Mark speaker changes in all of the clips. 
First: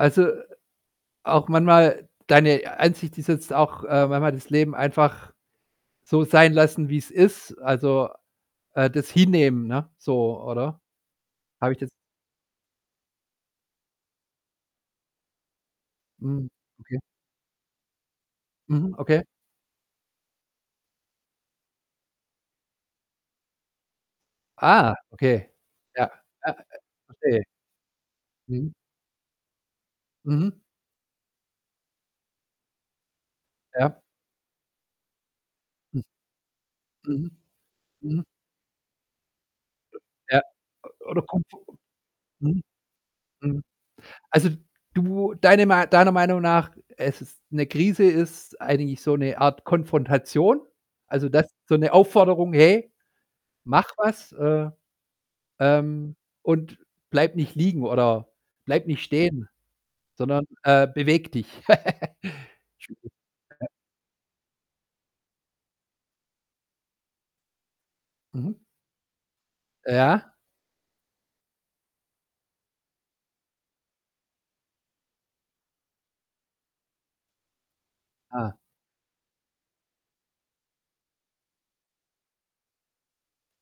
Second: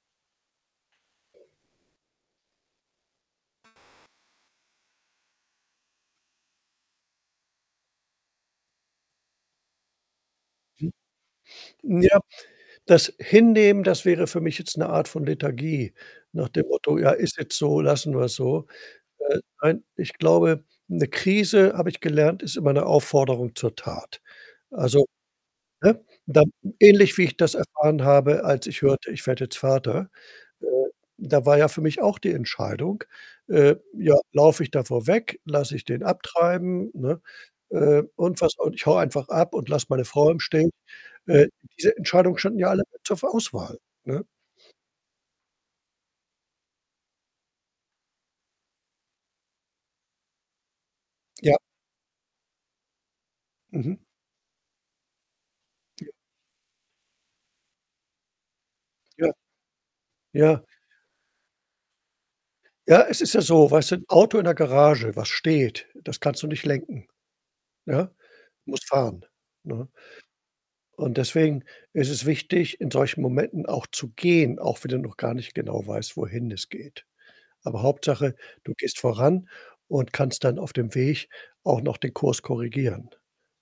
Speaker 1: Also, auch manchmal deine Ansicht ist jetzt auch, äh, manchmal das Leben einfach so sein lassen, wie es ist. Also, äh, das hinnehmen, ne, so oder?
Speaker 2: Hm.
Speaker 1: Habe ich das
Speaker 2: Ja, das Hinnehmen, das wäre für mich jetzt 'ne Art von Lethargie
Speaker 1: Hm,
Speaker 2: nach dem Motto:
Speaker 1: okay.
Speaker 2: „Ja, ist jetzt so, lassen wir's so.“
Speaker 1: Mhm, okay.
Speaker 2: Äh, nein, ich glaube 'ne Krise, habe ich gelernt, ist immer 'ne Aufforderung zur Tat.
Speaker 1: Ah,
Speaker 2: Also,
Speaker 1: okay.
Speaker 2: ne,
Speaker 1: Ja,
Speaker 2: dann
Speaker 1: ja, äh,
Speaker 2: ähnlich wie ich
Speaker 1: verstehe.
Speaker 2: das erfahren habe, als
Speaker 1: Mhm.
Speaker 2: ich hörte, ich werde jetzt Vater.
Speaker 1: Mhm.
Speaker 2: Äh, da war ja für mich auch die Entscheidung, äh,
Speaker 1: Ja.
Speaker 2: ja, laufe ich davor weg, lasse ich den
Speaker 1: Hm.
Speaker 2: abtreiben, ne,
Speaker 1: Mhm.
Speaker 2: äh,
Speaker 1: Mhm.
Speaker 2: und was. Und ich haue einfach ab und lasse meine Frau
Speaker 1: Ja.
Speaker 2: im
Speaker 1: Äh,
Speaker 2: Stich.
Speaker 1: oder
Speaker 2: Äh, diese
Speaker 1: [unintelligible]
Speaker 2: Entscheidungen standen
Speaker 1: mhm.
Speaker 2: ja alle zur ver
Speaker 1: Mhm.
Speaker 2: Auswahl, ne?
Speaker 1: Also, du deine ma deiner Meinung nach, es ist 'ne Krise ist eigentlich so 'ne Art Konfrontation. Also, das
Speaker 2: Ja.
Speaker 1: so 'ne Aufforderung: „Hey, mach
Speaker 2: Mhm.
Speaker 1: was“, äh,
Speaker 2: Ja.
Speaker 1: ähm, und „Bleib nicht liegen oder bleib nicht
Speaker 2: Ja.
Speaker 1: stehen, sondern,
Speaker 2: Ja.
Speaker 1: äh, bewege dich.“
Speaker 2: Ja, es ist ja
Speaker 1: [unintelligible]
Speaker 2: so, weißt du, 'n Auto in der Garage, was steht, das kannst du nicht lenken, ne?
Speaker 1: Mhm.
Speaker 2: Du musst fahren, ne?
Speaker 1: Ja.
Speaker 2: Und deswegen ist es wichtig, in solchen Momenten auch zu gehen, auch wenn du noch gar nicht genau weißt, wohin es geht. Aber Hauptsache,
Speaker 1: Ah.
Speaker 2: du gehst voran und kannst dann auf dem Weg auch noch den Kurs korrigieren.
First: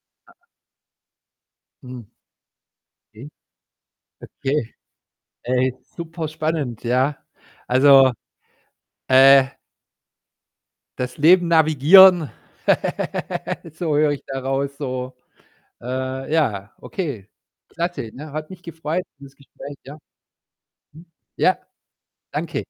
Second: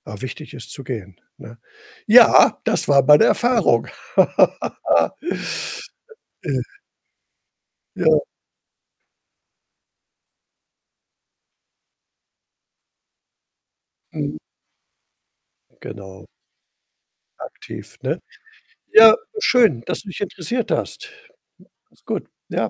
Speaker 2: Aber
Speaker 1: Ah.
Speaker 2: wichtig ist zu gehen, ne?
Speaker 1: Hm.
Speaker 2: Ja, das war mal 'ne
Speaker 1: Mhm.
Speaker 2: Erfahrung.
Speaker 1: Okay. Ey, super
Speaker 2: Äh
Speaker 1: spannend, ja? Also,
Speaker 2: Ja.
Speaker 1: äh das Leben navigieren, so höre ich
Speaker 2: Mhm.
Speaker 1: daraus so.
Speaker 2: Genau.
Speaker 1: Äh, ja, okay.
Speaker 2: Aktiv,
Speaker 1: Klasse,
Speaker 2: ne?
Speaker 1: ne? Hat mich gefreut
Speaker 2: Ja,
Speaker 1: für das Gespräch,
Speaker 2: schön,
Speaker 1: ja?
Speaker 2: dass du dich interessiert
Speaker 1: Mhm,
Speaker 2: hast.
Speaker 1: ja,
Speaker 2: Ist gut,
Speaker 1: danke.
Speaker 2: ja.